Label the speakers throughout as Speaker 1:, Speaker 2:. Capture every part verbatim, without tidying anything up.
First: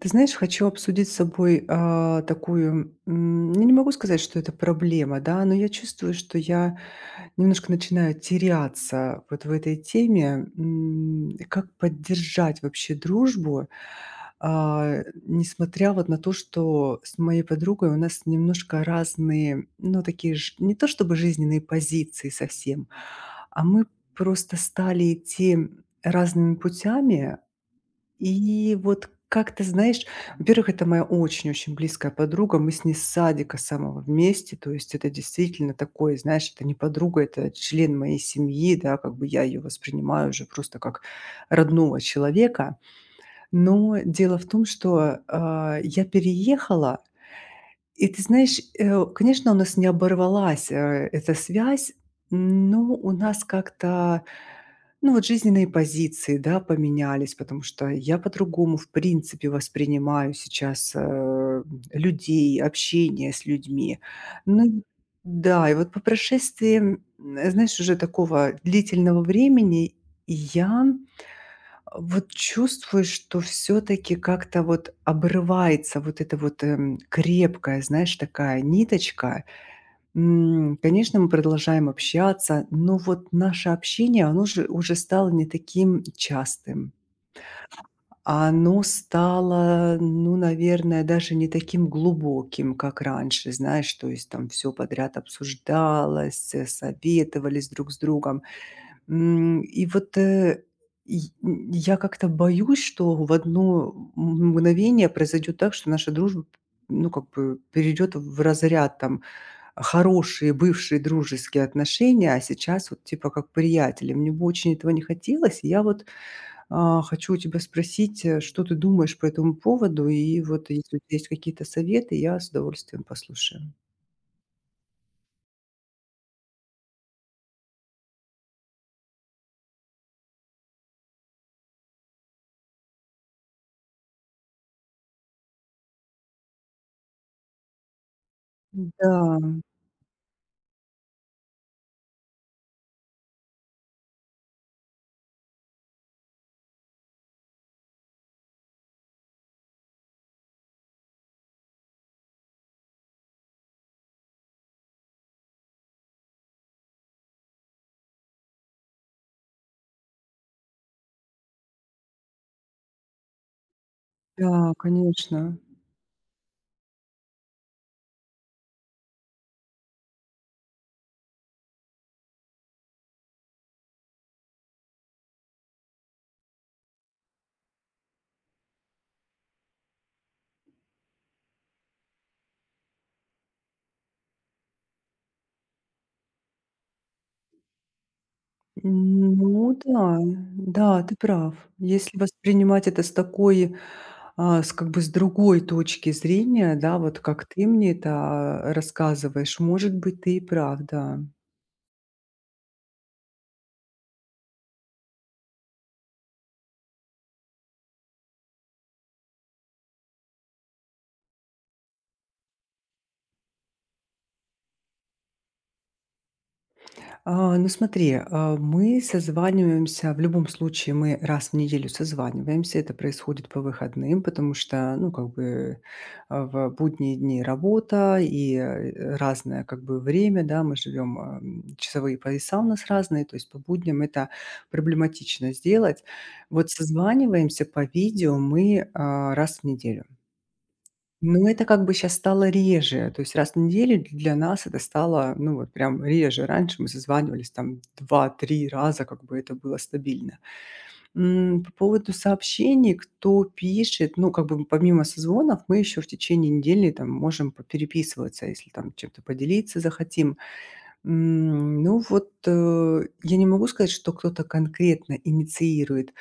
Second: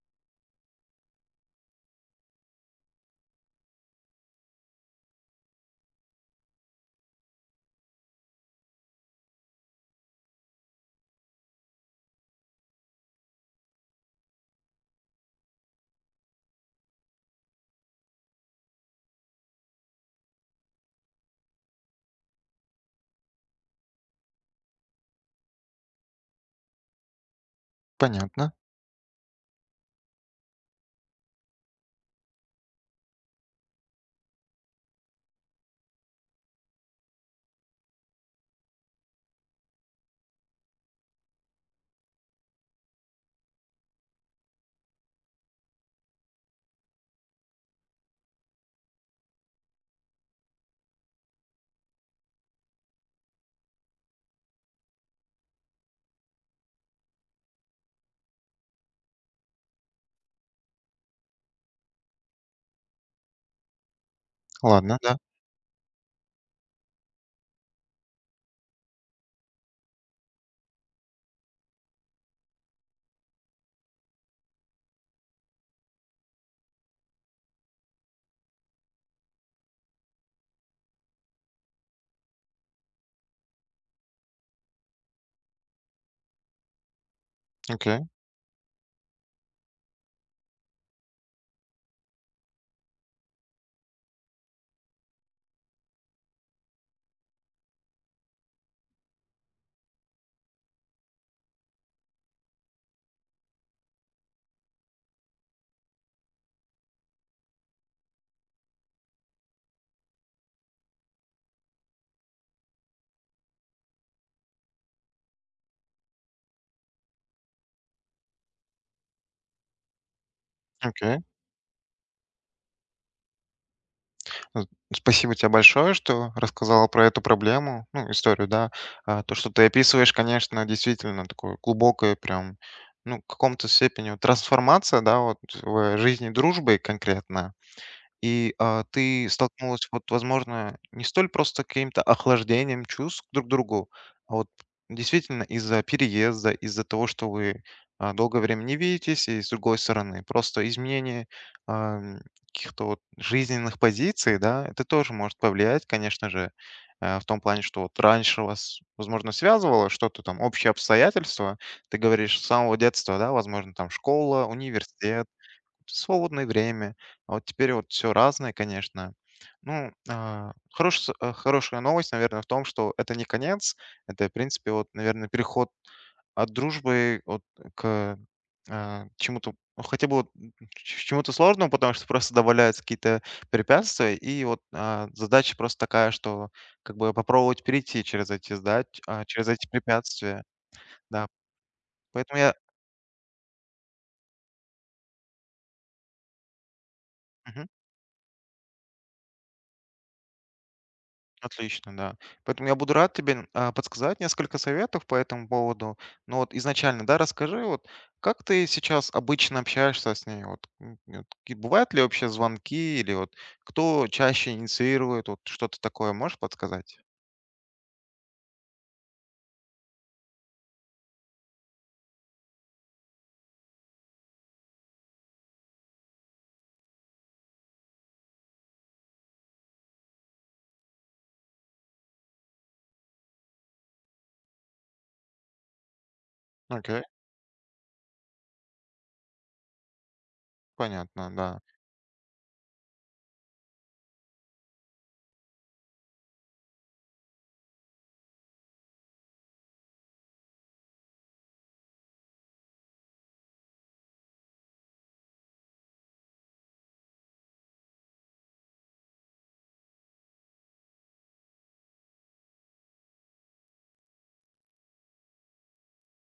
Speaker 1: Ты знаешь, хочу обсудить с собой, а, такую, м, ну, не могу сказать, что это проблема, да, но я чувствую, что я немножко начинаю теряться вот в этой теме, м, и как поддержать вообще дружбу, а, несмотря вот на то, что с моей подругой у нас немножко разные, ну, такие ж не то чтобы жизненные позиции совсем, а мы просто стали идти разными путями.
Speaker 2: Понятно.
Speaker 1: И вот как-то, знаешь, во-первых, это моя очень-очень близкая подруга. Мы с ней с садика самого вместе. То есть это действительно такое, знаешь, это не подруга, это член моей семьи, да, как бы я ее воспринимаю уже просто как родного человека. Но дело в том, что а, я переехала, и ты знаешь, э, конечно, у нас не оборвалась, э, эта связь, но у нас как-то, ну, вот жизненные позиции, да, поменялись, потому что я по-другому, в принципе, воспринимаю сейчас, э, людей, общение с людьми. Ну
Speaker 2: Ладно, да.
Speaker 1: да, и вот по прошествии, м, знаешь, уже такого длительного времени я а, Вот чувствуешь, что все таки как-то вот обрывается вот эта вот, эм, крепкая, знаешь, такая ниточка. М, конечно, мы продолжаем общаться, но вот наше общение, оно же уже стало не таким частым.
Speaker 2: Окей,
Speaker 1: Оно стало, ну, наверное, даже не таким глубоким, как раньше, знаешь, то есть там все подряд обсуждалось, э, советовались друг с другом. М, и вот, э, и н я как-то боюсь, что в одно м мгновение произойдет так, что наша дружба, ну, как бы перейдет в разряд там: хорошие бывшие дружеские отношения, а сейчас вот типа как приятели. Мне бы очень этого не хотелось. И я вот, а, хочу у тебя спросить, э, что ты думаешь по этому поводу? И вот если у тебя
Speaker 2: окей.
Speaker 1: есть какие-то советы, я с удовольствием послушаю.
Speaker 2: З Спасибо тебе большое, что рассказала про эту проблему, ну, историю, да. А, то, что ты описываешь, конечно, действительно такое глубокое прям, ну, в каком-то степени вот трансформация, да, вот в жизни дружбы конкретно. И, а, ты
Speaker 1: Да,
Speaker 2: столкнулась, вот, возможно, не столь просто каким-то охлаждением чувств друг к другу, а вот действительно из-за переезда, из-за того, что вы, а, долгое время не видитесь, и, с другой стороны, просто изменение, ам, каких-то вот жизненных позиций, да, это тоже может повлиять, конечно же, э, в том плане, что вот раньше вас, возможно, связывало что-то там, общие обстоятельства. Ты говоришь, с самого детства, да, возможно, там школа,
Speaker 1: да,
Speaker 2: университет,
Speaker 1: конечно.
Speaker 2: свободное время. А вот теперь вот все разное, конечно. Ну, а, хорош- э, хорошая новость, наверное, в том, что это не конец. Это, в принципе, вот, наверное, переход от дружбы вот, к а, чему-то, ну, хотя бы вот, м, к чему-то сложному, потому что просто добавляются какие-то препятствия, и вот а, задача просто такая, что как бы попробовать перейти через эти задач, а, через эти
Speaker 1: Ну да,
Speaker 2: препятствия,
Speaker 1: да, ты
Speaker 2: да.
Speaker 1: прав. Если
Speaker 2: Поэтому я...
Speaker 1: воспринимать это с такой, а, с как бы с другой точки зрения, да, вот как ты мне это, а, рассказываешь, может быть, ты и прав, да.
Speaker 2: Отлично, да. Поэтому я буду рад тебе, а, подсказать несколько советов по этому поводу. Но вот изначально, да, расскажи, вот как ты сейчас обычно общаешься с ней? Вот, м, вот ки- бывают ли вообще звонки или вот кто чаще инициирует, вот что-то такое можешь подсказать?
Speaker 1: А, ну смотри, а, мы созваниваемся, в любом случае мы раз в неделю созваниваемся, это происходит по выходным, потому что, ну, как бы а, в будние дни работа и э, разное как бы время, да, мы живем, а, м, часовые пояса у нас разные, то есть по будням это проблематично сделать. Вот
Speaker 2: Окей,
Speaker 1: созваниваемся по видео мы а, раз в неделю.
Speaker 2: понятно,
Speaker 1: Ну,
Speaker 2: да,
Speaker 1: это как бы сейчас стало реже. То есть раз в неделю для нас это стало, ну, вот прям реже. Раньше мы созванивались там два-три раза, как бы это было стабильно. М, по поводу сообщений, кто пишет, ну, как бы помимо созвонов мы еще в течение недели там можем переписываться, если там чем-то поделиться захотим. М, ну, вот, э, я не могу сказать, что кто-то конкретно инициирует.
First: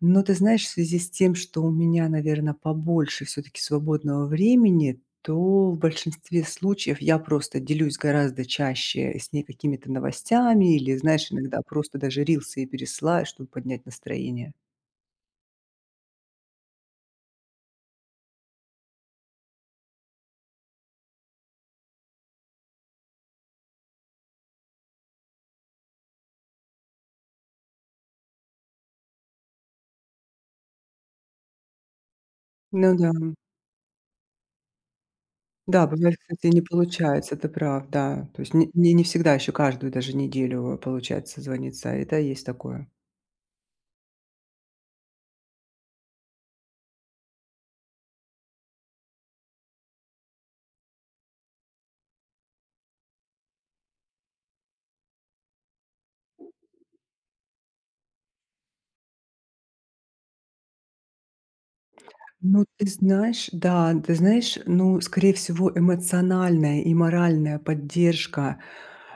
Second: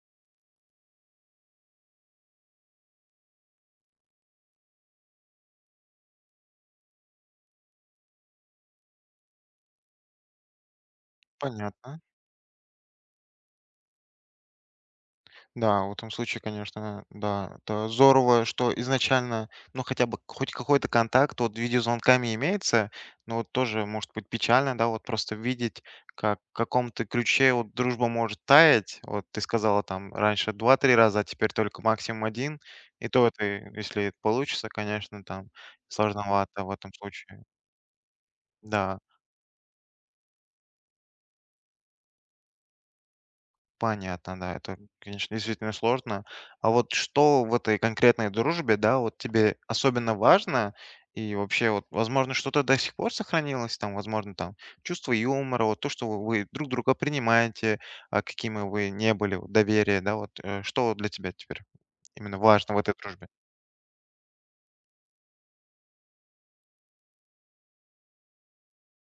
Speaker 1: Ну, ты знаешь, в связи с тем, что у меня, наверное, побольше все таки свободного времени, то в большинстве случаев я просто делюсь гораздо чаще с ней какими-то новостями или, знаешь, иногда просто
Speaker 2: понятно.
Speaker 1: даже рилсы и пересылаю, чтобы поднять настроение.
Speaker 2: Да, в этом случае, конечно, да, это здорово, что изначально, ну, хотя бы хоть какой-то контакт вот видеозвонками имеется, но вот тоже может быть печально, да, вот просто видеть, как в каком-то ключе вот дружба может таять. Вот ты сказала там раньше два-три раза, а теперь только максимум один.
Speaker 1: Ну
Speaker 2: И
Speaker 1: да.
Speaker 2: то это, если получится, конечно, там
Speaker 1: Да, бывает, кстати, не
Speaker 2: сложновато в этом
Speaker 1: получается,
Speaker 2: случае.
Speaker 1: ты прав, да. То есть не мне
Speaker 2: Да.
Speaker 1: не всегда еще каждую даже неделю, э, получается звониться, это есть такое.
Speaker 2: Понятно, да, это, конечно, действительно сложно. А вот что в этой конкретной дружбе, да, вот тебе особенно важно? И вообще, вот, возможно, что-то до сих пор сохранилось, там, возможно, там, чувство юмора, вот то, что вы друг друга принимаете, а, какими вы не были, вот, доверие, да, вот, э, что для тебя теперь именно
Speaker 1: Ну,
Speaker 2: важно в
Speaker 1: ты
Speaker 2: этой дружбе?
Speaker 1: знаешь, да, ты знаешь, ну, скорее всего, эмоциональная и моральная поддержка,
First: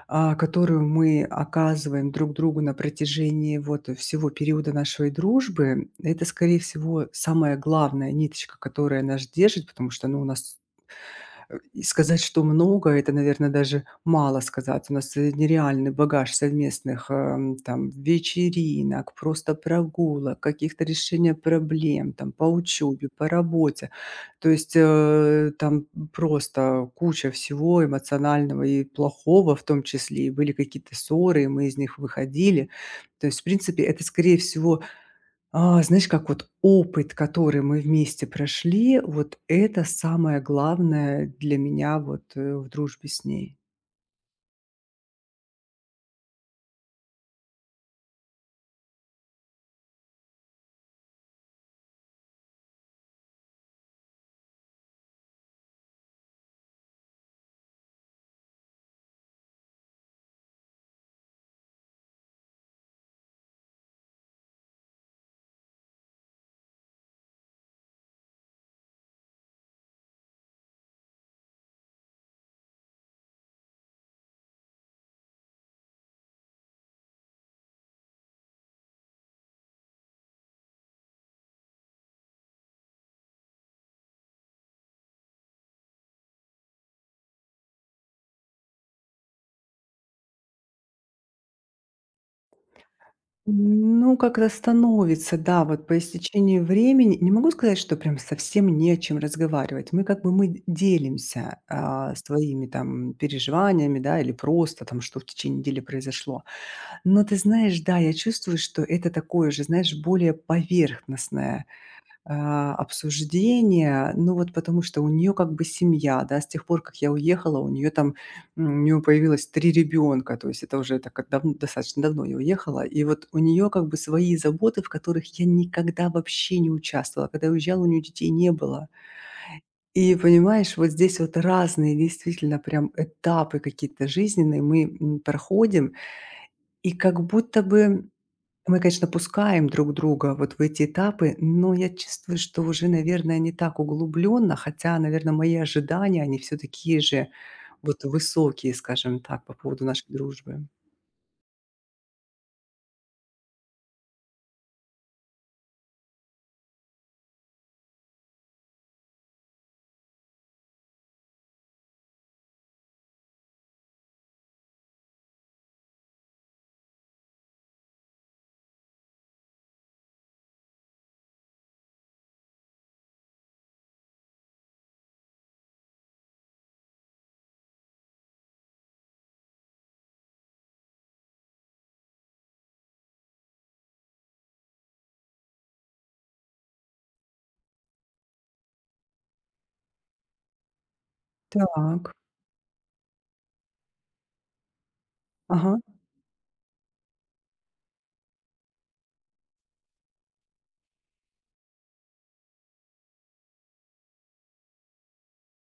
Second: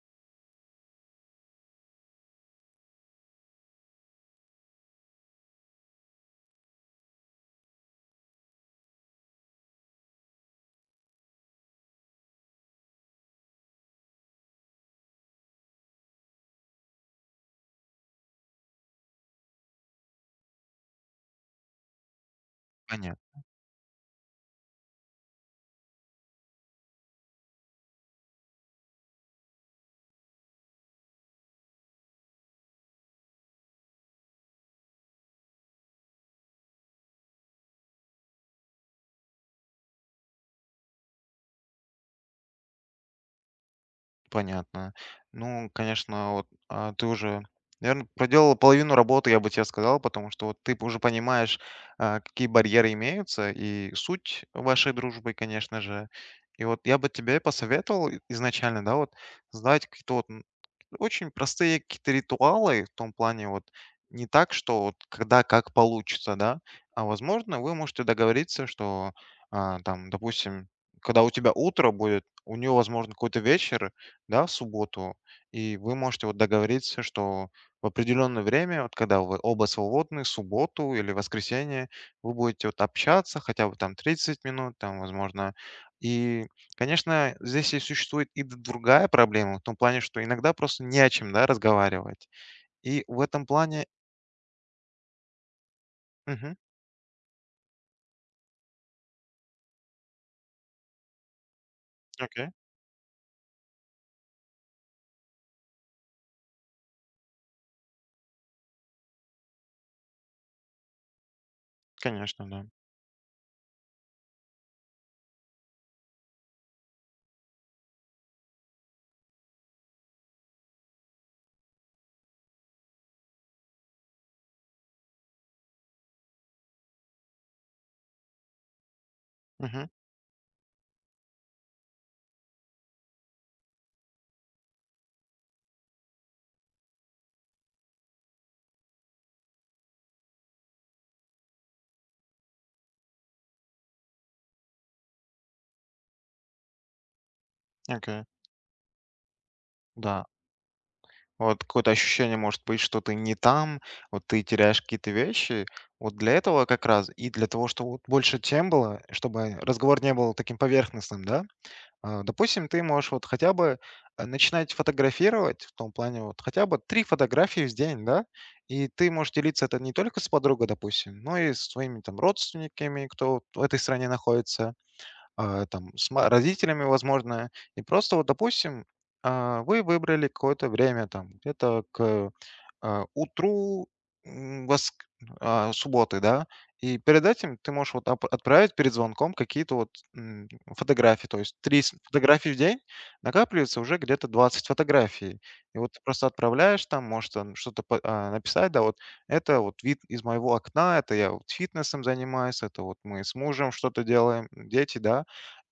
Speaker 1: а, которую мы оказываем друг другу на протяжении вот всего периода нашей дружбы, это, скорее всего, самая главная ниточка, которая нас держит, потому что, ну, у нас Э, и сказать, что много- это, наверное, даже мало сказать. У нас, э, нереальный багаж совместных, эм, там вечеринок, просто прогулок, каких-то решения проблем там по учебе,
Speaker 2: Понятно.
Speaker 1: по работе. То есть, э, там просто куча всего эмоционального и плохого в том числе. И были какие-то ссоры, и мы из них выходили. То есть, в принципе, это, скорее всего, а, знаешь, как вот опыт, который мы вместе прошли, вот это самое главное для меня вот, э, в дружбе с ней.
Speaker 2: Понятно. Ну, конечно, вот, а, ты уже, наверное, проделала половину работы, я бы тебе сказал, потому что вот ты уже понимаешь, а, какие барьеры имеются и суть вашей дружбы, конечно же. И вот я бы тебе посоветовал и- изначально, да, вот, создать какие-то вот очень простые какие-то ритуалы в том плане вот не так, что вот когда как получится, да, а возможно вы можете договориться, что а, там, допустим, когда у тебя утро будет, у нее, возможно, какой-то вечер, да, в субботу, и вы можете вот договориться, что в определенное время, вот когда вы оба свободны, в субботу или воскресенье, вы будете вот общаться хотя бы там тридцать минут, там, возможно, и конечно, здесь и существует и д другая проблема, в том плане, что иногда просто не о чем, да, разговаривать. И в этом плане.
Speaker 1: Ну, как-то становится, да, вот по
Speaker 2: Мгм.
Speaker 1: истечении времени. Не могу сказать, что прям совсем не о чем разговаривать. Мы как бы мы делимся а,
Speaker 2: Окей.
Speaker 1: своими там переживаниями, да, или просто там, что в течение недели произошло. Но ты знаешь, да, я чувствую, что это такое же, знаешь, более поверхностное
Speaker 2: Конечно, да.
Speaker 1: а, обсуждения. Ну, вот потому что у нее как бы семья, да. С тех пор, как я уехала, у нее там, м, у нее появилось три ребенка. То есть это уже так как давн достаточно давно я уехала. И вот у нее как бы свои заботы, в которых я никогда вообще не участвовала. Когда я уезжала, у нее детей не было.
Speaker 2: Мгм.
Speaker 1: И понимаешь, вот здесь вот разные действительно прям этапы какие-то жизненные мы, м, проходим. И как будто бы мы, конечно, пускаем друг друга вот в эти этапы, но я чувствую, что уже, наверное, не так углубленно, хотя, наверное, мои ожидания, они все такие же вот
Speaker 2: Окей.
Speaker 1: высокие, скажем так, по поводу нашей
Speaker 2: Да.
Speaker 1: дружбы.
Speaker 2: Вот какое-то ощущение может быть, что ты не там, вот ты теряешь какие-то вещи. Вот для этого как раз и для того, чтобы вот больше тем было, чтобы разговор не был таким поверхностным, да? А, Допустим, ты можешь вот хотя бы э, начинать фотографировать, в том плане вот хотя бы три фотографии в день, да, и ты можешь делиться это не только с подругой, допустим, но и с своими там родственниками, кто в этой стране находится, а, там, с ма родителями, возможно. И просто вот, допустим, а, вы выбрали какое-то время, там, где-то к, а, утру, м, воск а, субботы, да. И перед этим ты можешь вот ап отправить перед звонком какие-то вот, м, фотографии. То есть три с
Speaker 1: Так.
Speaker 2: фотографии в день, накапливается уже где-то двадцать фотографий. И
Speaker 1: Ага.
Speaker 2: вот ты просто отправляешь там, может, там что-то по, а, написать, да, вот: "Это вот вид из моего окна, это я вот фитнесом занимаюсь, это вот мы с мужем что-то делаем, дети", да.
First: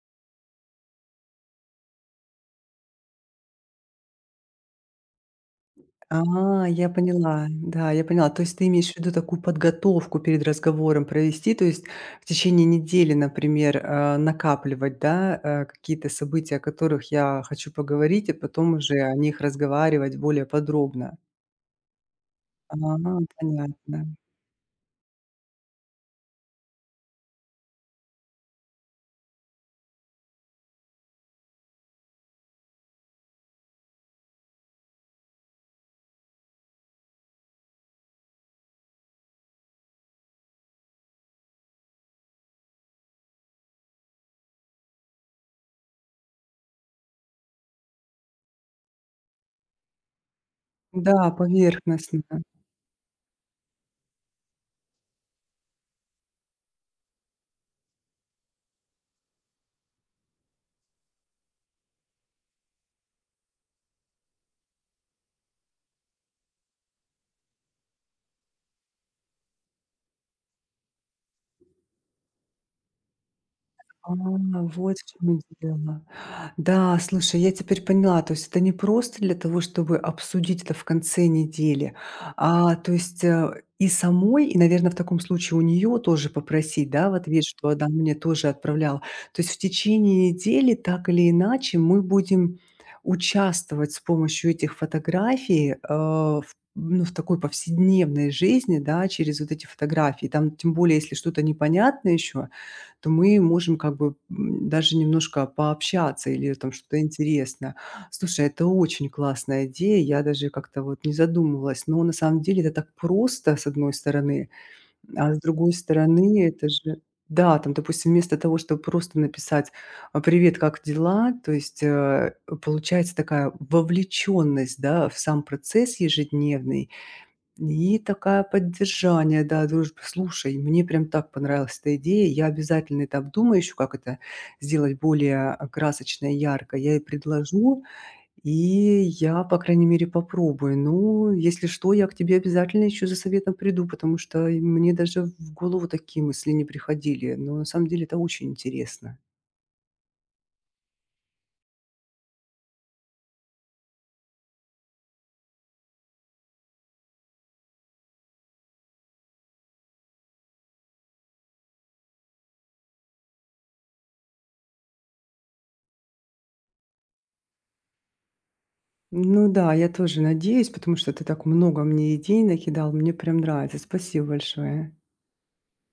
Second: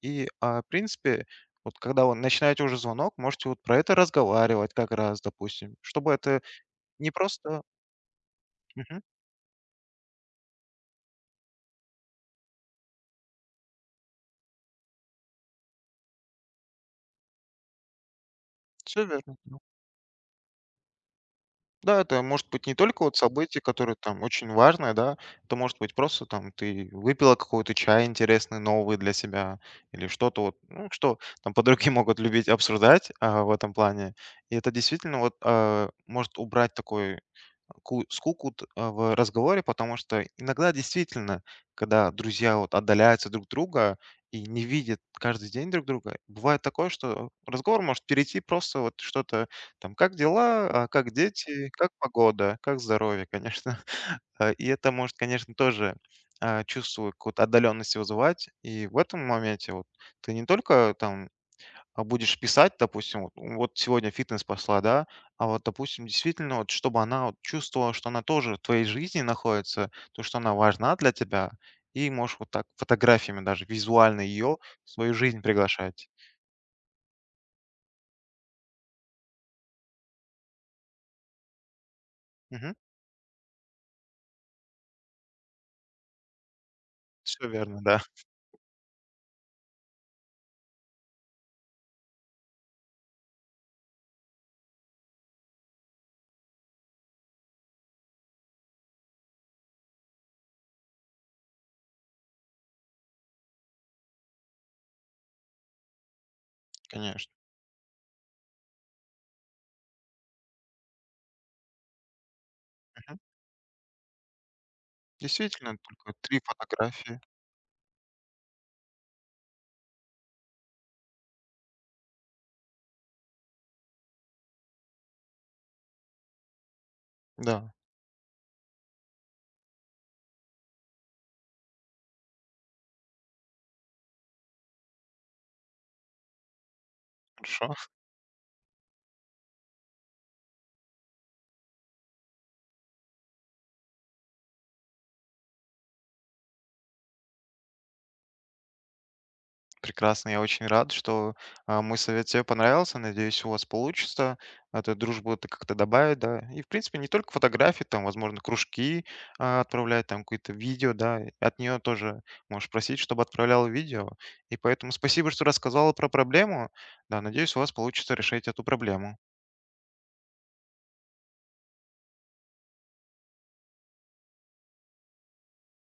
Speaker 2: И, а, в принципе, вот когда вы начинаете уже звонок, можете вот про это разговаривать как раз, допустим, чтобы это
Speaker 1: А, я
Speaker 2: не
Speaker 1: поняла.
Speaker 2: просто.
Speaker 1: Да, я поняла. То есть ты имеешь в
Speaker 2: Мгм.
Speaker 1: виду такую подготовку перед разговором провести, то есть в течение недели, например, э, накапливать, да, э, какие-то события, о которых я хочу поговорить, и потом уже о
Speaker 2: Верно.
Speaker 1: них
Speaker 2: Ну
Speaker 1: разговаривать более подробно.
Speaker 2: да, это может быть не
Speaker 1: А,
Speaker 2: только вот событие, которое
Speaker 1: понятно.
Speaker 2: там очень важное, да. Это может быть просто там ты выпила какой-то чай интересный, новый для себя или что-то вот, ну, что там подруги могут любить обсуждать, а, в этом плане. И это действительно вот, а, может убрать такой ку- скуку т- а, в разговоре, потому что иногда действительно, когда друзья вот отдаляются друг друга и не видят каждый день друг друга, бывает такое, что разговор может перейти просто вот что-то там, как дела, а как
Speaker 1: Да,
Speaker 2: дети, как
Speaker 1: поверхностно.
Speaker 2: погода, как здоровье, конечно. А, И это может, конечно, тоже а, чувство какой-то отдаленности вызывать. И в этом моменте вот ты не только там а будешь писать, допустим, вот, вот сегодня фитнес пошла, да, а вот, допустим, действительно, вот, чтобы она вот чувствовала, что она тоже в твоей жизни находится, то, что она важна для тебя, и можешь вот так фотографиями даже
Speaker 1: А,
Speaker 2: визуально ее в
Speaker 1: вот в
Speaker 2: свою
Speaker 1: чём
Speaker 2: жизнь
Speaker 1: дело.
Speaker 2: приглашать.
Speaker 1: Да, слушай, я теперь поняла. То есть это не просто для того, чтобы обсудить это в конце недели,
Speaker 2: Угу,
Speaker 1: а, то есть, э, и самой, и, наверное, в таком случае у нее тоже попросить, да, в ответ,
Speaker 2: все
Speaker 1: что
Speaker 2: верно,
Speaker 1: она
Speaker 2: да,
Speaker 1: мне тоже отправляла. То есть в течение недели так или иначе мы будем участвовать с помощью этих фотографий, э, в ну, в такой повседневной жизни, да, через вот эти фотографии. Там тем более, если что-то непонятно еще, то мы можем как бы, м, даже немножко пообщаться или там что-то
Speaker 2: конечно.
Speaker 1: интересное. Слушай, это очень классная идея, я даже как-то вот не задумывалась, но на самом деле это так
Speaker 2: Мгм.
Speaker 1: просто, с одной стороны, а с другой
Speaker 2: Действительно, только три
Speaker 1: стороны, это же
Speaker 2: фотографии.
Speaker 1: да, там, допустим, вместо того, чтобы просто написать, а, "Привет, как дела?", то есть, э, получается такая вовлеченность, да, в сам процесс ежедневный.
Speaker 2: Да,
Speaker 1: И такая поддержание, да, дружбы. Слушай, мне прям так понравилась эта идея. Я обязательно там думаю еще, как это сделать более а, красочно и ярко. Я ей предложу,
Speaker 2: хорошо.
Speaker 1: и я, по крайней мере, попробую. Ну, если что, я к тебе обязательно еще за советом приду, потому что и мне даже в голову такие мысли не приходили. Но на самом деле это очень интересно.
Speaker 2: Прекрасно, я очень рад, что а, мой совет тебе понравился. Надеюсь, у вас получится эту дружбу это как-то добавить, да. И, в принципе, не только фотографии, там, возможно, кружки а, отправлять, там, какое-то видео, да. И от нее тоже можешь просить, чтобы отправляла видео. И поэтому спасибо, что рассказала про проблему. Да, надеюсь, у вас получится решить эту проблему.
Speaker 1: Ну да, я тоже надеюсь, потому что ты так много мне идей накидал. Мне прям нравится. Спасибо большое.